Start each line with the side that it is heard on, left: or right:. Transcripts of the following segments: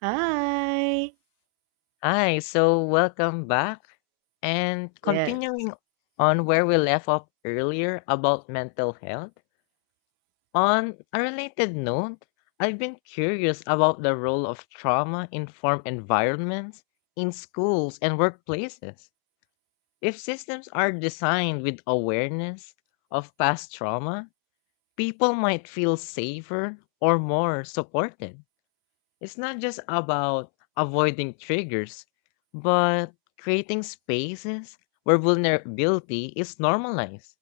right: Hi.
left: Hi, so welcome back. And
right: Yes.
left: continuing on where we left off earlier about mental health, on a related note, I've been curious about the role of trauma informed environments in schools and workplaces. If systems are designed with awareness of past trauma, people might feel safer or more supported. It's not just about avoiding triggers, but creating spaces where vulnerability is normalized.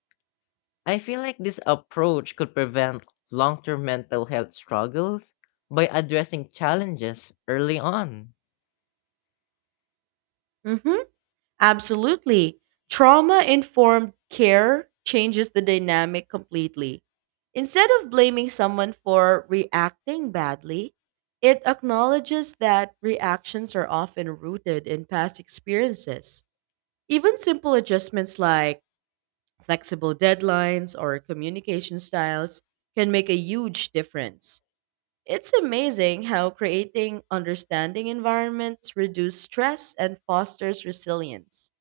left: I feel like this approach could prevent long term mental health struggles by addressing challenges early on.
right: Mm-hmm. Absolutely. Trauma informed care changes the dynamic completely. Instead of blaming someone for reacting badly, it acknowledges that reactions are often rooted in past experiences. Even simple adjustments like flexible deadlines or communication styles can make a huge difference. It's amazing how creating understanding environments reduces stress and fosters resilience.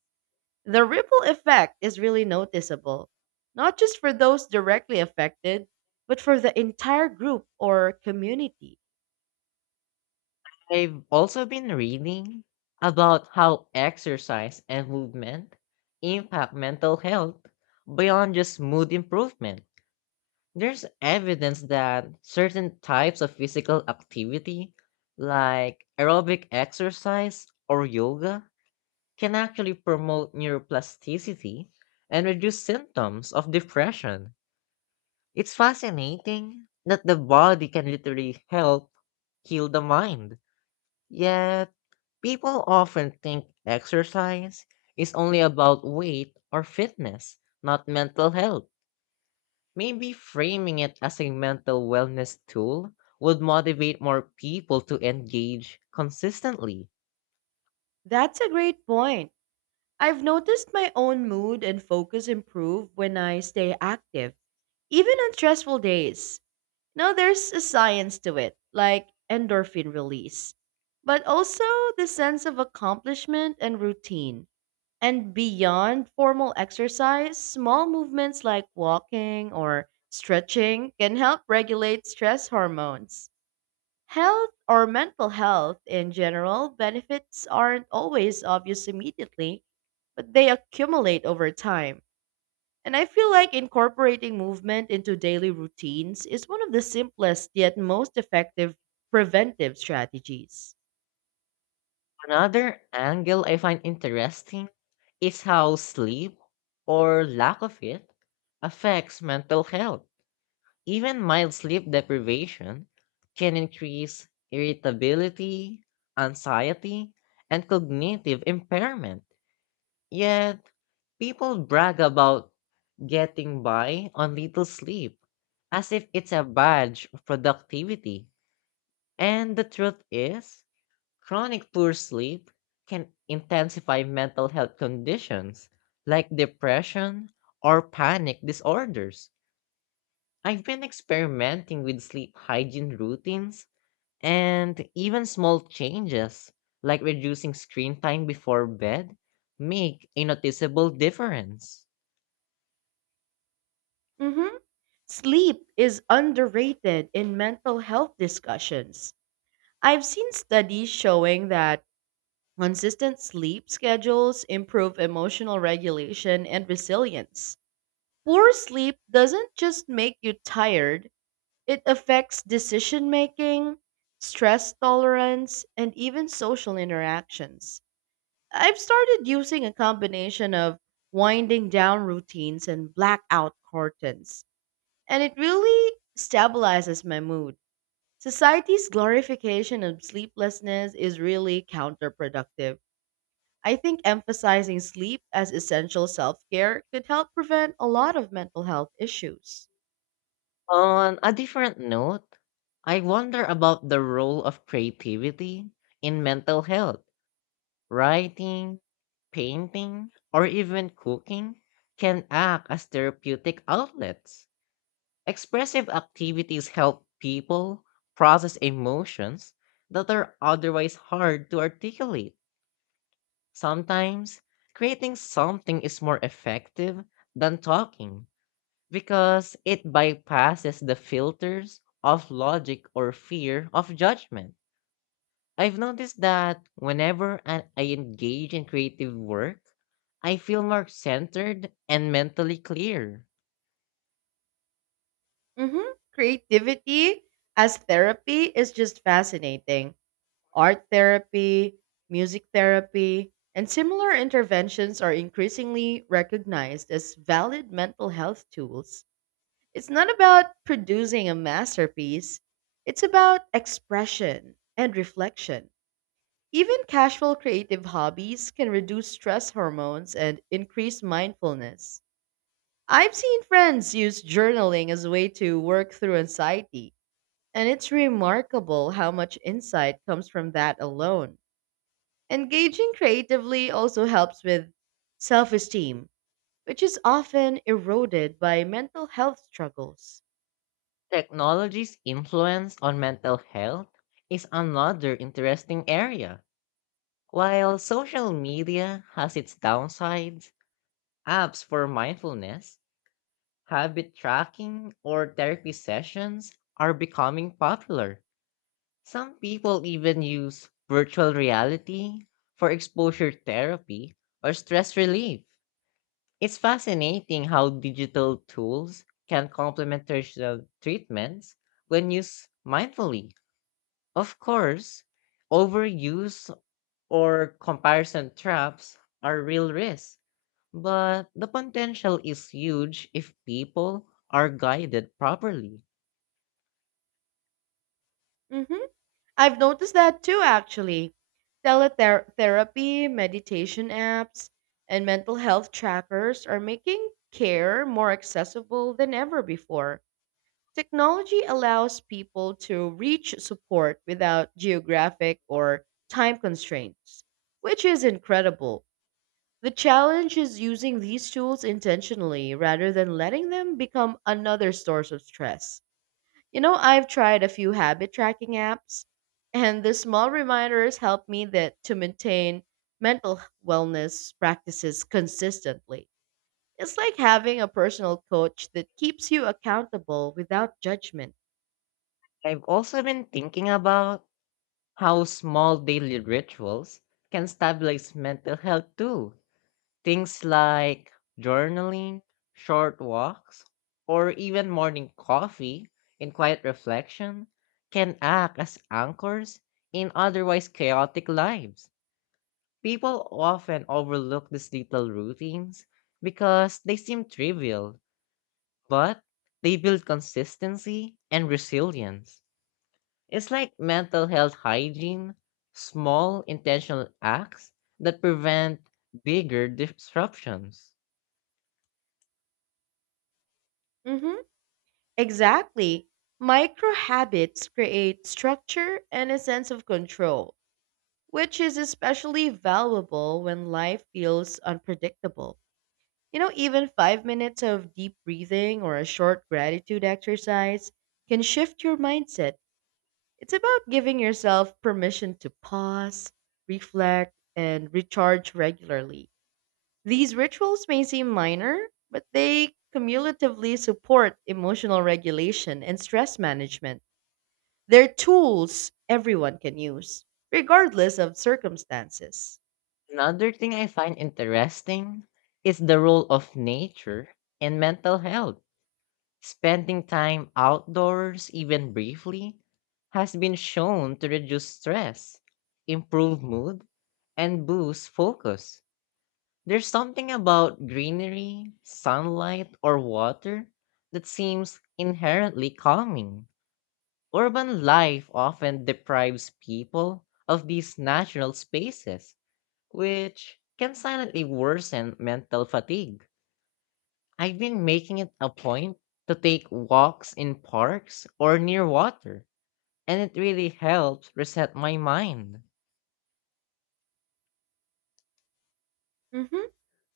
right: The ripple effect is really noticeable, not just for those directly affected, but for the entire group or community.
left: I've also been reading about how exercise and movement impact mental health beyond just mood improvement. There's evidence that certain types of physical activity, like aerobic exercise or yoga, can actually promote neuroplasticity and reduce symptoms of depression. It's fascinating that the body can literally help heal the mind. Yet, people often think exercise is only about weight or fitness, not mental health. Maybe framing it as a mental wellness tool would motivate more people to engage consistently.
right: That's a great point. I've noticed my own mood and focus improve when I stay active, even on stressful days. No, there's a science to it, like endorphin release, but also the sense of accomplishment and routine. And beyond formal exercise, small movements like walking or stretching can help regulate stress hormones. Health or mental health in general, benefits aren't always obvious immediately, but they accumulate over time. And I feel like incorporating movement into daily routines is one of the simplest yet most effective preventive strategies.
left: Another angle I find interesting is how sleep, or lack of it, affects mental health. Even mild sleep deprivation can increase irritability, anxiety, and cognitive impairment. Yet, people brag about getting by on little sleep, as if it's a badge of productivity. And the truth is, chronic poor sleep can intensify mental health conditions like depression or panic disorders. I've been experimenting with sleep hygiene routines, and even small changes like reducing screen time before bed make a noticeable difference.
right: Mhm. Sleep is underrated in mental health discussions. I've seen studies showing that consistent sleep schedules improve emotional regulation and resilience. Poor sleep doesn't just make you tired, it affects decision making, stress tolerance, and even social interactions. I've started using a combination of winding down routines and blackout curtains, and it really stabilizes my mood. Society's glorification of sleeplessness is really counterproductive. I think emphasizing sleep as essential self care could help prevent a lot of mental health issues.
left: On a different note, I wonder about the role of creativity in mental health. Writing, painting, or even cooking can act as therapeutic outlets. Expressive activities help people process emotions that are otherwise hard to articulate. Sometimes, creating something is more effective than talking because it bypasses the filters of logic or fear of judgment. I've noticed that I engage in creative work, I feel more centered and mentally clear.
right: hmm Creativity as therapy is just fascinating. Art therapy, music therapy, and similar interventions are increasingly recognized as valid mental health tools. It's not about producing a masterpiece, it's about expression and reflection. Even casual creative hobbies can reduce stress hormones and increase mindfulness. I've seen friends use journaling as a way to work through anxiety, and it's remarkable how much insight comes from that alone. Engaging creatively also helps with self esteem, which is often eroded by mental health struggles.
left: Technology's influence on mental health is another interesting area. While social media has its downsides, apps for mindfulness, habit tracking, or therapy sessions are becoming popular. Some people even use virtual reality for exposure therapy or stress relief. It's fascinating how digital tools can complement traditional treatments when used mindfully. Of course, overuse or comparison traps are real risks, but the potential is huge if people are guided properly.
right: hmm I've noticed that too, actually. Teletherapy, meditation apps, and mental health trackers are making care more accessible than ever before. Technology allows people to reach support without geographic or time constraints, which is incredible. The challenge is using these tools intentionally rather than letting them become another source of stress. You know, I've tried a few habit tracking apps, and the small reminders help me that to maintain mental wellness practices consistently. It's like having a personal coach that keeps you accountable without judgment.
left: I've also been thinking about how small daily rituals can stabilize mental health too. Things like journaling, short walks, or even morning coffee and quiet reflection can act as anchors in otherwise chaotic lives. People often overlook these little routines because they seem trivial, but they build consistency and resilience. It's like mental health hygiene, small intentional acts that prevent bigger disruptions.
right: Mhm. Exactly. Micro habits create structure and a sense of control, which is especially valuable when life feels unpredictable. You know, even five minutes of deep breathing or a short gratitude exercise can shift your mindset. It's about giving yourself permission to pause, reflect, and recharge regularly. These rituals may seem minor, but they cumulatively support emotional regulation and stress management. They're tools everyone can use, regardless of circumstances.
left: Another thing I find interesting is the role of nature in mental health. Spending time outdoors, even briefly, has been shown to reduce stress, improve mood, and boost focus. There's something about greenery, sunlight, or water that seems inherently calming. Urban life often deprives people of these natural spaces, which can silently worsen mental fatigue. I've been making it a point to take walks in parks or near water, and it really helps reset my mind.
right: hmm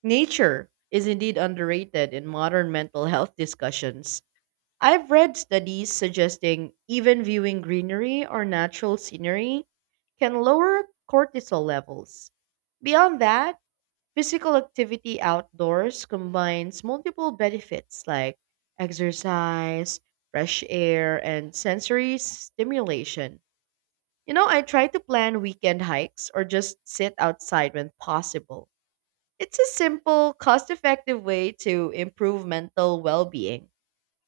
right: Nature is indeed underrated in modern mental health discussions. I've read studies suggesting even viewing greenery or natural scenery can lower cortisol levels. Beyond that, physical activity outdoors combines multiple benefits like exercise, fresh air, and sensory stimulation. You know, I try to plan weekend hikes or just sit outside when possible. It's a simple, cost effective way to improve mental well being,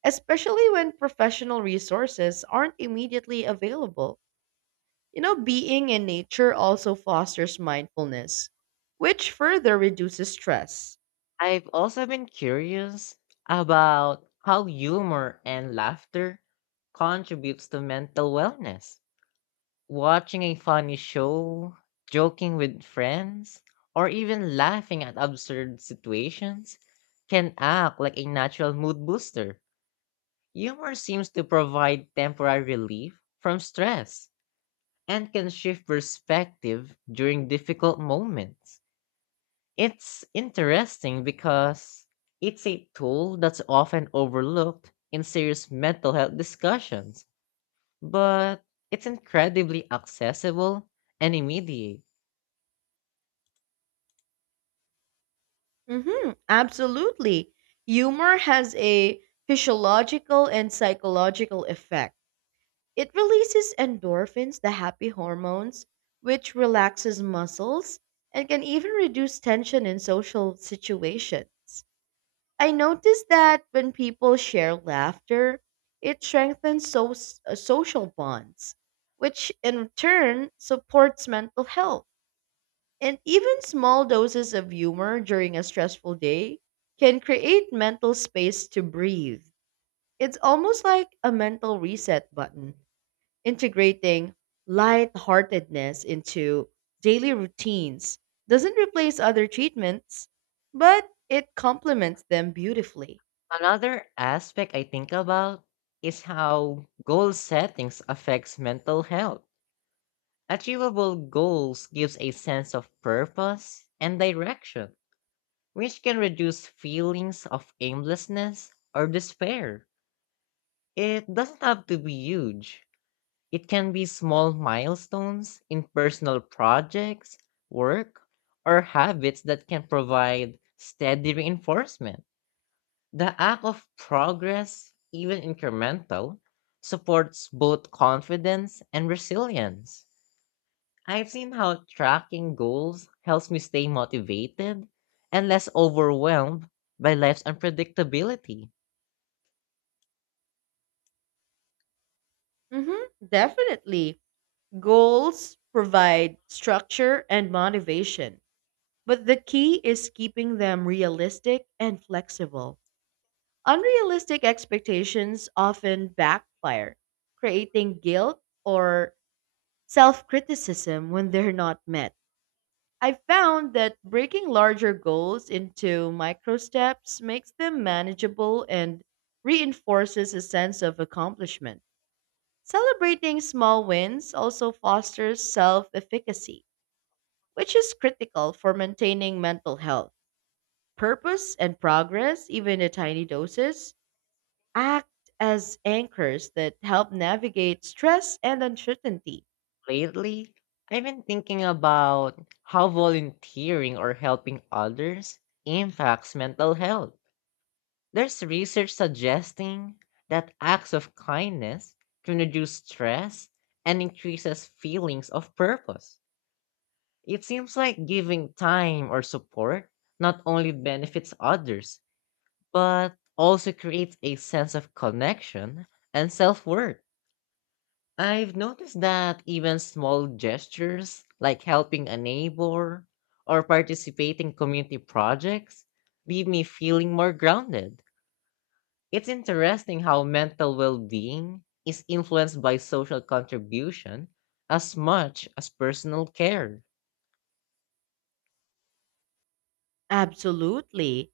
right: especially when professional resources aren't immediately available. You know, being in nature also fosters mindfulness, which further reduces stress.
left: I've also been curious about how humor and laughter contributes to mental wellness. Watching a funny show, joking with friends, or even laughing at absurd situations can act like a natural mood booster. Humor seems to provide temporary relief from stress and can shift perspective during difficult moments. It's interesting because it's a tool that's often overlooked in serious mental health discussions, but it's incredibly accessible and immediate.
right: Mm-hmm, absolutely. Humor has a physiological and psychological effect. It releases endorphins, the happy hormones, which relaxes muscles and can even reduce tension in social situations. I noticed that when people share laughter, it strengthens social bonds, which in turn supports mental health. And even small doses of humor during a stressful day can create mental space to breathe. It's almost like a mental reset button integrating lightheartedness into daily routines doesn't replace other treatments, but it complements them beautifully.
left: Another aspect I think about is how goal settings affects mental health. Achievable goals gives a sense of purpose and direction, which can reduce feelings of aimlessness or despair. It doesn't have to be huge. It can be small milestones in personal projects, work, or habits that can provide steady reinforcement. The act of progress, even incremental, supports both confidence and resilience. I've seen how tracking goals helps me stay motivated and less overwhelmed by life's unpredictability.
right: Definitely. Goals provide structure and motivation, but the key is keeping them realistic and flexible. Unrealistic expectations often backfire, creating guilt or self criticism when they're not met. I found that breaking larger goals into micro steps makes them manageable and reinforces a sense of accomplishment. Celebrating small wins also fosters self efficacy, which is critical for maintaining mental health. Purpose and progress, even in tiny doses, act as anchors that help navigate stress and uncertainty.
left: Lately, I've been thinking about how volunteering or helping others impacts mental health. There's research suggesting that acts of kindness can reduce stress and increases feelings of purpose. It seems like giving time or support not only benefits others, but also creates a sense of connection and self-worth. I've noticed that even small gestures like helping a neighbor or participating in community projects leave me feeling more grounded. It's interesting how mental well-being is influenced by social contribution as much as personal care.
right: Absolutely.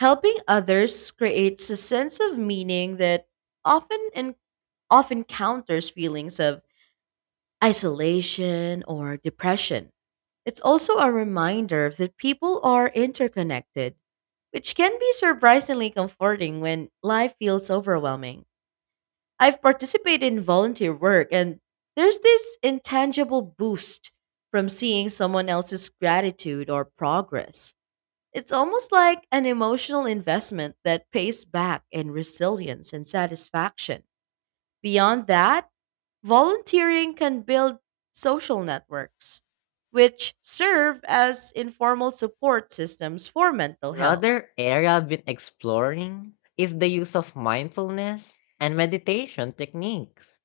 right: Helping others creates a sense of meaning that often and often counters feelings of isolation or depression. It's also a reminder that people are interconnected, which can be surprisingly comforting when life feels overwhelming. I've participated in volunteer work, and there's this intangible boost from seeing someone else's gratitude or progress. It's almost like an emotional investment that pays back in resilience and satisfaction. Beyond that, volunteering can build social networks, which serve as informal support systems for mental health.
left: Another area I've been exploring is the use of mindfulness and meditation techniques.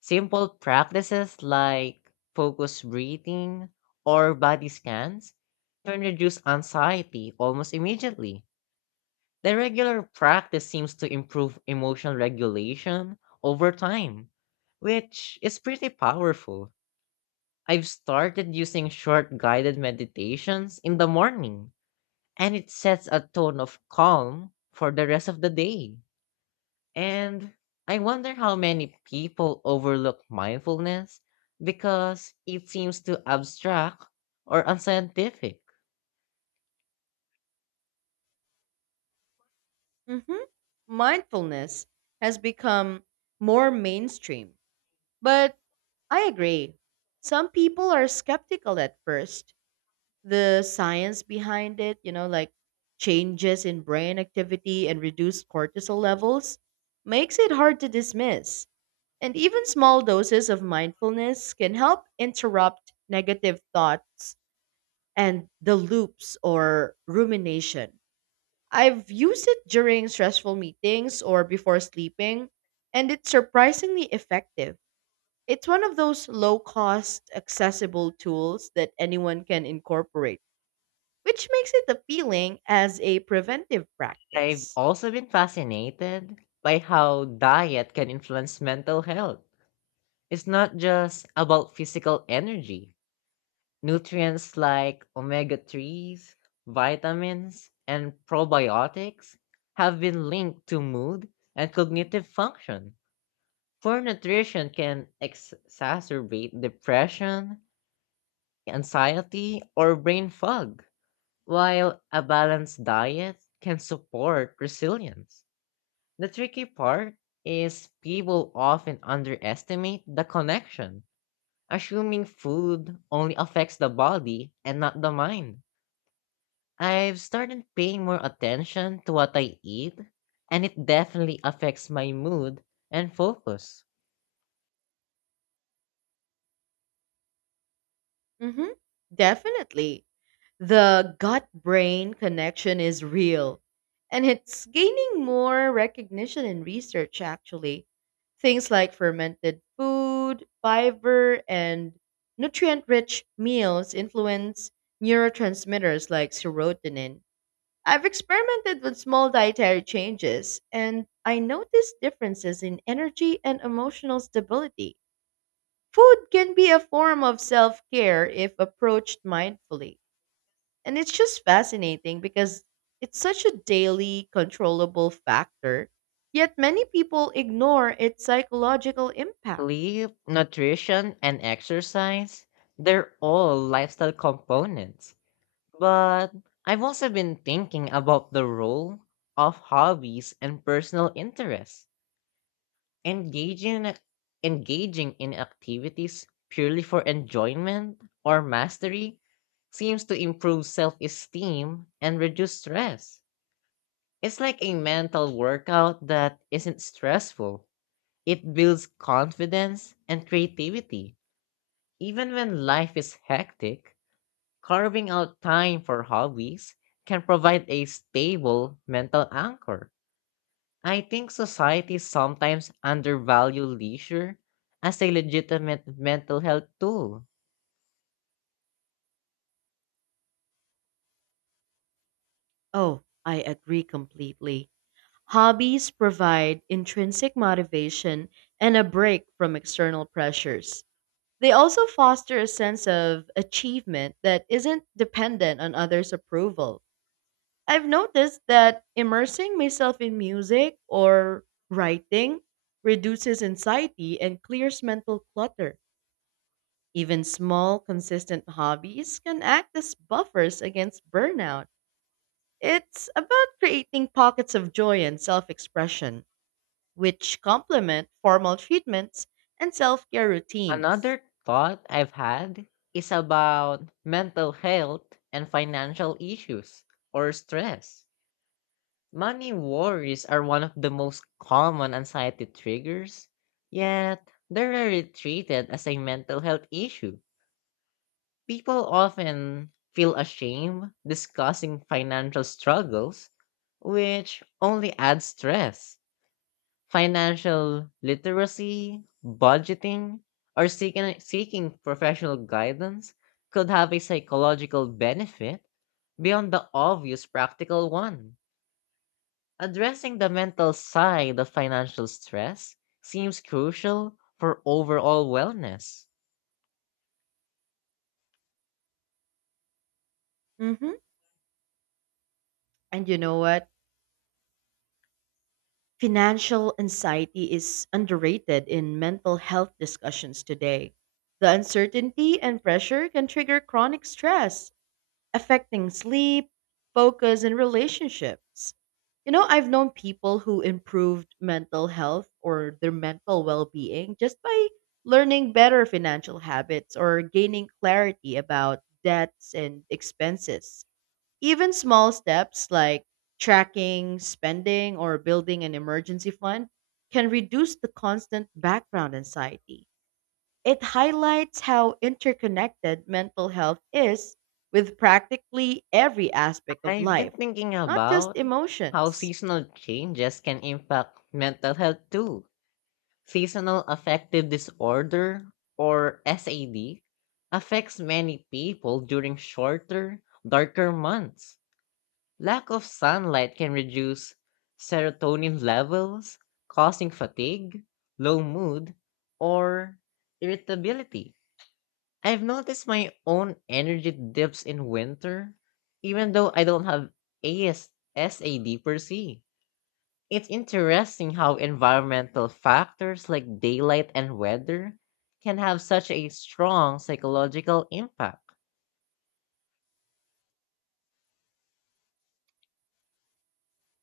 left: Simple practices like focused breathing or body scans can reduce anxiety almost immediately. The regular practice seems to improve emotional regulation over time, which is pretty powerful. I've started using short guided meditations in the morning, and it sets a tone of calm for the rest of the day. And I wonder how many people overlook mindfulness because it seems too abstract or unscientific.
right: Mhm. Mindfulness has become more mainstream, but I agree. Some people are skeptical at first. The science behind it, you know, like changes in brain activity and reduced cortisol levels, makes it hard to dismiss. And even small doses of mindfulness can help interrupt negative thoughts and the loops or rumination. I've used it during stressful meetings or before sleeping, and it's surprisingly effective. It's one of those low cost, accessible tools that anyone can incorporate, which makes it appealing as a preventive
left: I've
right: practice.
left: also been fascinated by how diet can influence mental health. It's not just about physical energy. Nutrients like omega 3s, vitamins, and probiotics have been linked to mood and cognitive function. Poor nutrition can exacerbate depression, anxiety, or brain fog, while a balanced diet can support resilience. The tricky part is people often underestimate the connection, assuming food only affects the body and not the mind. I've started paying more attention to what I eat, and it definitely affects my mood and focus.
right: hmm Definitely. The gut brain connection is real, and it's gaining more recognition in research, actually. Things like fermented food, fiber, and nutrient rich meals influence neurotransmitters like serotonin. I've experimented with small dietary changes, and I noticed differences in energy and emotional stability. Food can be a form of self care if approached mindfully. And it's just fascinating because it's such a daily, controllable factor, yet many people ignore its psychological impact.
left: Sleep, nutrition, and exercise, they're all lifestyle components. But I've also been thinking about the role of hobbies and personal interests. Engaging engaging in activities purely for enjoyment or mastery seems to improve self-esteem and reduce stress. It's like a mental workout that isn't stressful. It builds confidence and creativity. Even when life is hectic, carving out time for hobbies can provide a stable mental anchor. I think society sometimes undervalue leisure as a legitimate mental health tool.
right: Oh, I agree completely. Hobbies provide intrinsic motivation and a break from external pressures. They also foster a sense of achievement that isn't dependent on others' approval. I've noticed that immersing myself in music or writing reduces anxiety and clears mental clutter. Even small, consistent hobbies can act as buffers against burnout. It's about creating pockets of joy and self expression, which complement formal treatments and self care routines.
left: Another thought I've had is about mental health and financial issues or stress. Money worries are one of the most common anxiety triggers, yet they're rarely treated as a mental health issue. People often feel ashamed discussing financial struggles, which only adds stress. Financial literacy, budgeting, or seeking professional guidance could have a psychological benefit beyond the obvious practical one. Addressing the mental side of financial stress seems crucial for overall wellness.
right: hmm And you know what? Financial anxiety is underrated in mental health discussions today. The uncertainty and pressure can trigger chronic stress, affecting sleep, focus, and relationships. You know, I've known people who improved mental health or their mental well being just by learning better financial habits or gaining clarity about debts and expenses. Even small steps like tracking spending or building an emergency fund can reduce the constant background anxiety. It highlights how interconnected mental health is with practically every aspect of
left: I've been
right: life,
left: thinking
right: not just
left: about how
right: emotions.
left: seasonal changes can impact mental health too. Seasonal affective disorder, or SAD, affects many people during shorter, darker months. Lack of sunlight can reduce serotonin levels, causing fatigue, low mood, or irritability. I've noticed my own energy dips in winter, even though I don't have SAD per se. It's interesting how environmental factors like daylight and weather can have such a strong psychological impact.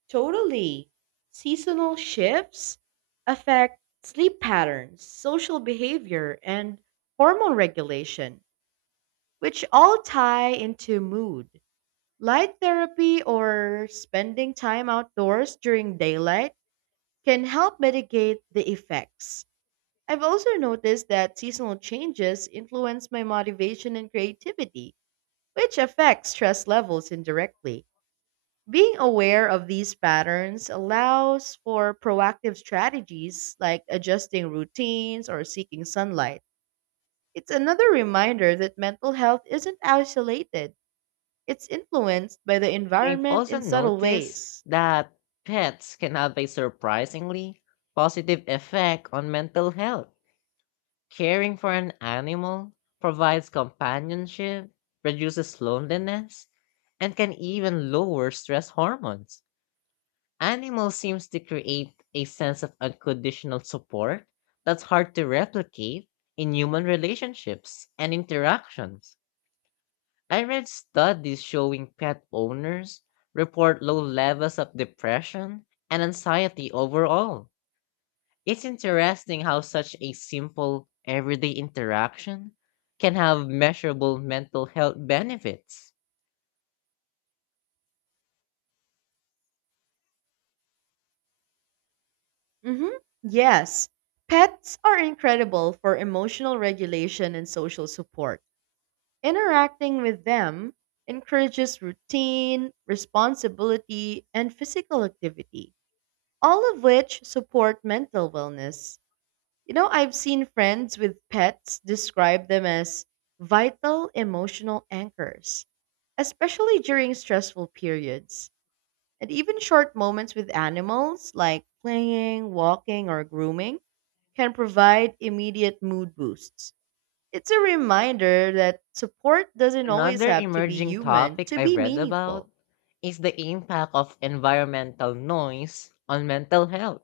right: Totally. Seasonal shifts affect sleep patterns, social behavior, and hormone regulation, which all tie into mood. Light therapy or spending time outdoors during daylight can help mitigate the effects. I've also noticed that seasonal changes influence my motivation and creativity, which affects stress levels indirectly. Being aware of these patterns allows for proactive strategies like adjusting routines or seeking sunlight. It's another reminder that mental health isn't isolated, it's influenced by the
left: I've
right: environment
left: also
right: in subtle
left: noticed
right: ways.
left: that pets can have a surprisingly positive effect on mental health. Caring for an animal provides companionship, reduces loneliness, and can even lower stress hormones. Animals seems to create a sense of unconditional support that's hard to replicate in human relationships and interactions. I read studies showing pet owners report low levels of depression and anxiety overall. It's interesting how such a simple, everyday interaction can have measurable mental health benefits.
right: hmm Yes, pets are incredible for emotional regulation and social support. Interacting with them encourages routine, responsibility, and physical activity, all of which support mental wellness. You know, I've seen friends with pets describe them as vital emotional anchors, especially during stressful periods. And even short moments with animals, like playing, walking, or grooming, can provide immediate mood boosts. It's a reminder that support doesn't always
left: Another
right: have to be
left: emerging
right: human
left: topic
right: to
left: I
right: be
left: read about
right: meaningful.
left: is the impact of environmental noise on mental health.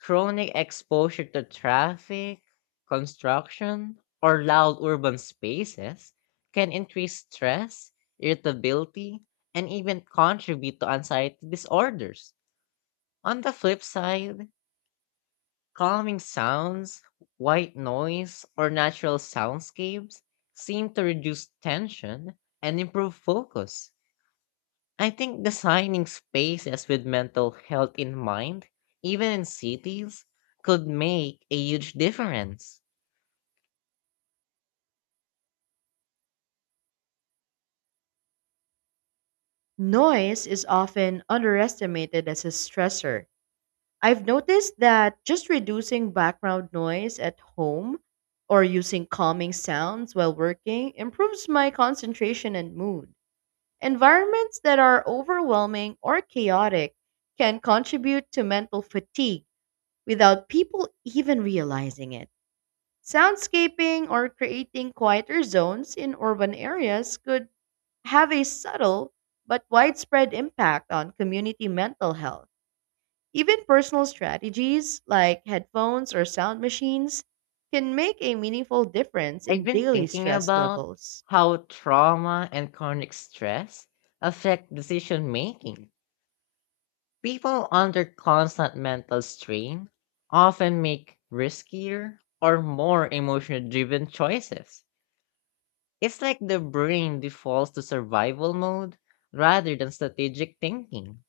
left: Chronic exposure to traffic, construction, or loud urban spaces can increase stress, irritability, and even contribute to anxiety disorders. On the flip side, calming sounds, white noise, or natural soundscapes seem to reduce tension and improve focus. I think designing spaces with mental health in mind, even in cities, could make a huge difference.
right: Noise is often underestimated as a stressor. I've noticed that just reducing background noise at home or using calming sounds while working improves my concentration and mood. Environments that are overwhelming or chaotic can contribute to mental fatigue without people even realizing it. Soundscaping or creating quieter zones in urban areas could have a subtle but widespread impact on community mental health. Even personal strategies like headphones or sound machines can make a meaningful difference
left: I've
right: in
left: been
right: daily
left: thinking
right: stress
left: about
right: levels.
left: how trauma and chronic stress affect decision making. People under constant mental strain often make riskier or more emotionally driven choices. It's like the brain defaults to survival mode rather than strategic thinking.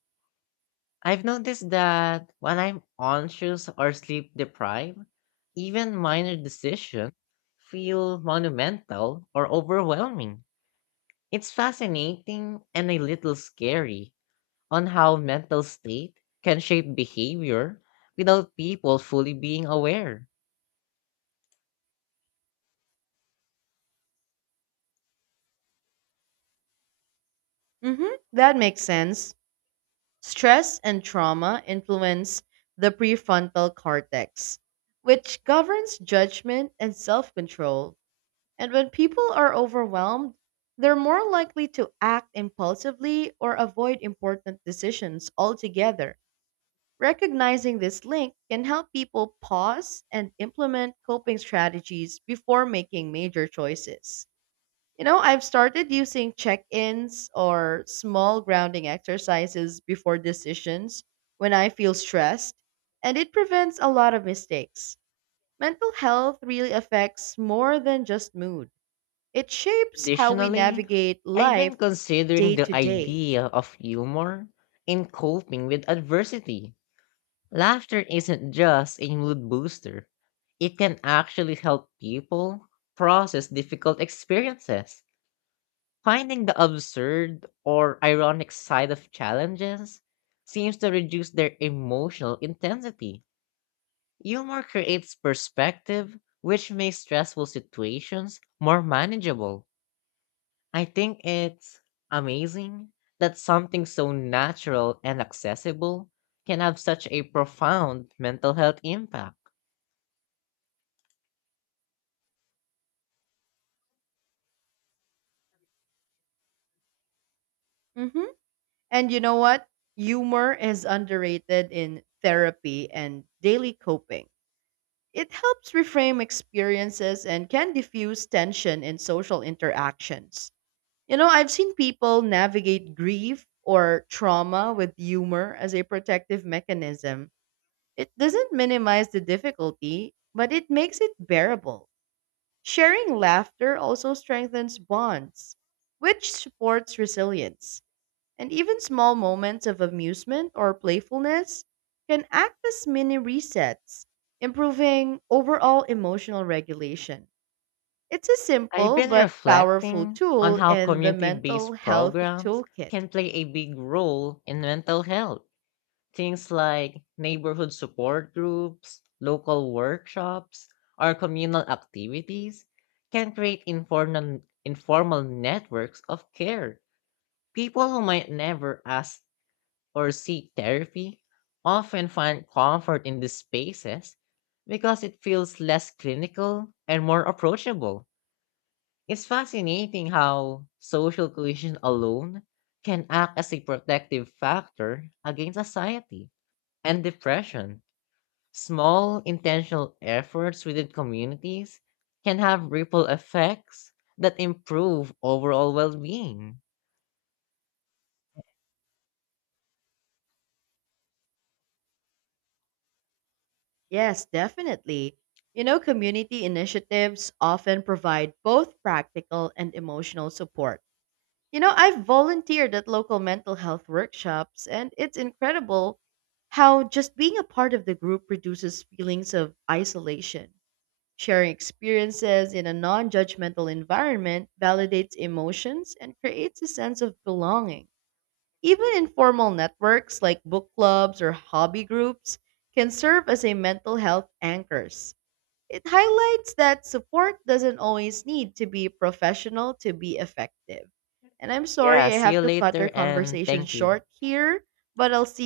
left: I've noticed that when I'm anxious or sleep deprived, even minor decisions feel monumental or overwhelming. It's fascinating and a little scary on how mental state can shape behavior without people fully being aware.
right: That makes sense. Stress and trauma influence the prefrontal cortex, which governs judgment and self control. And when people are overwhelmed, they're more likely to act impulsively or avoid important decisions altogether. Recognizing this link can help people pause and implement coping strategies before making major choices. You know, I've started using check ins or small grounding exercises before decisions when I feel stressed, and it prevents a lot of mistakes. Mental health really affects more than just mood. It shapes how we
left: Additionally,
right: navigate
left: I've been
right: life
left: considering
right: day
left: the
right: to day.
left: idea of humor in coping with adversity. Laughter isn't just a mood booster, it can actually help people process difficult experiences. Finding the absurd or ironic side of challenges seems to reduce their emotional intensity. Humor creates perspective, which makes stressful situations more manageable. I think it's amazing that something so natural and accessible can have such a profound mental health impact.
right: hmm And you know what? Humor is underrated in therapy and daily coping. It helps reframe experiences and can diffuse tension in social interactions. You know, I've seen people navigate grief or trauma with humor as a protective mechanism. It doesn't minimize the difficulty, but it makes it bearable. Sharing laughter also strengthens bonds, which supports resilience. And even small moments of amusement or playfulness can act as mini resets, improving overall emotional regulation. It's a
left: I've
right: simple
left: been
right: but powerful
left: reflecting on
right: tool
left: how
right: in the
left: community
right: mental
left: based
right: health
left: programs
right: toolkit.
left: can play a big role in mental health. Things like neighborhood support groups, local workshops, or communal activities can create informal networks of care. People who might never ask or seek therapy often find comfort in these spaces because it feels less clinical and more approachable. It's fascinating how social cohesion alone can act as a protective factor against anxiety and depression. Small intentional efforts within communities can have ripple effects that improve overall well being.
right: Yes, definitely. You know, community initiatives often provide both practical and emotional support. You know, I've volunteered at local mental health workshops, and it's incredible how just being a part of the group reduces feelings of isolation. Sharing experiences in a non judgmental environment validates emotions and creates a sense of belonging. Even informal networks like book clubs or hobby groups can serve as a mental health anchors. It highlights that support doesn't always need to be professional to be effective. And I'm
left: Yeah,
right: sorry I
left: see you
right: have to cut
left: later,
right: our
left: and
right: conversation
left: thank you.
right: short here, but I'll see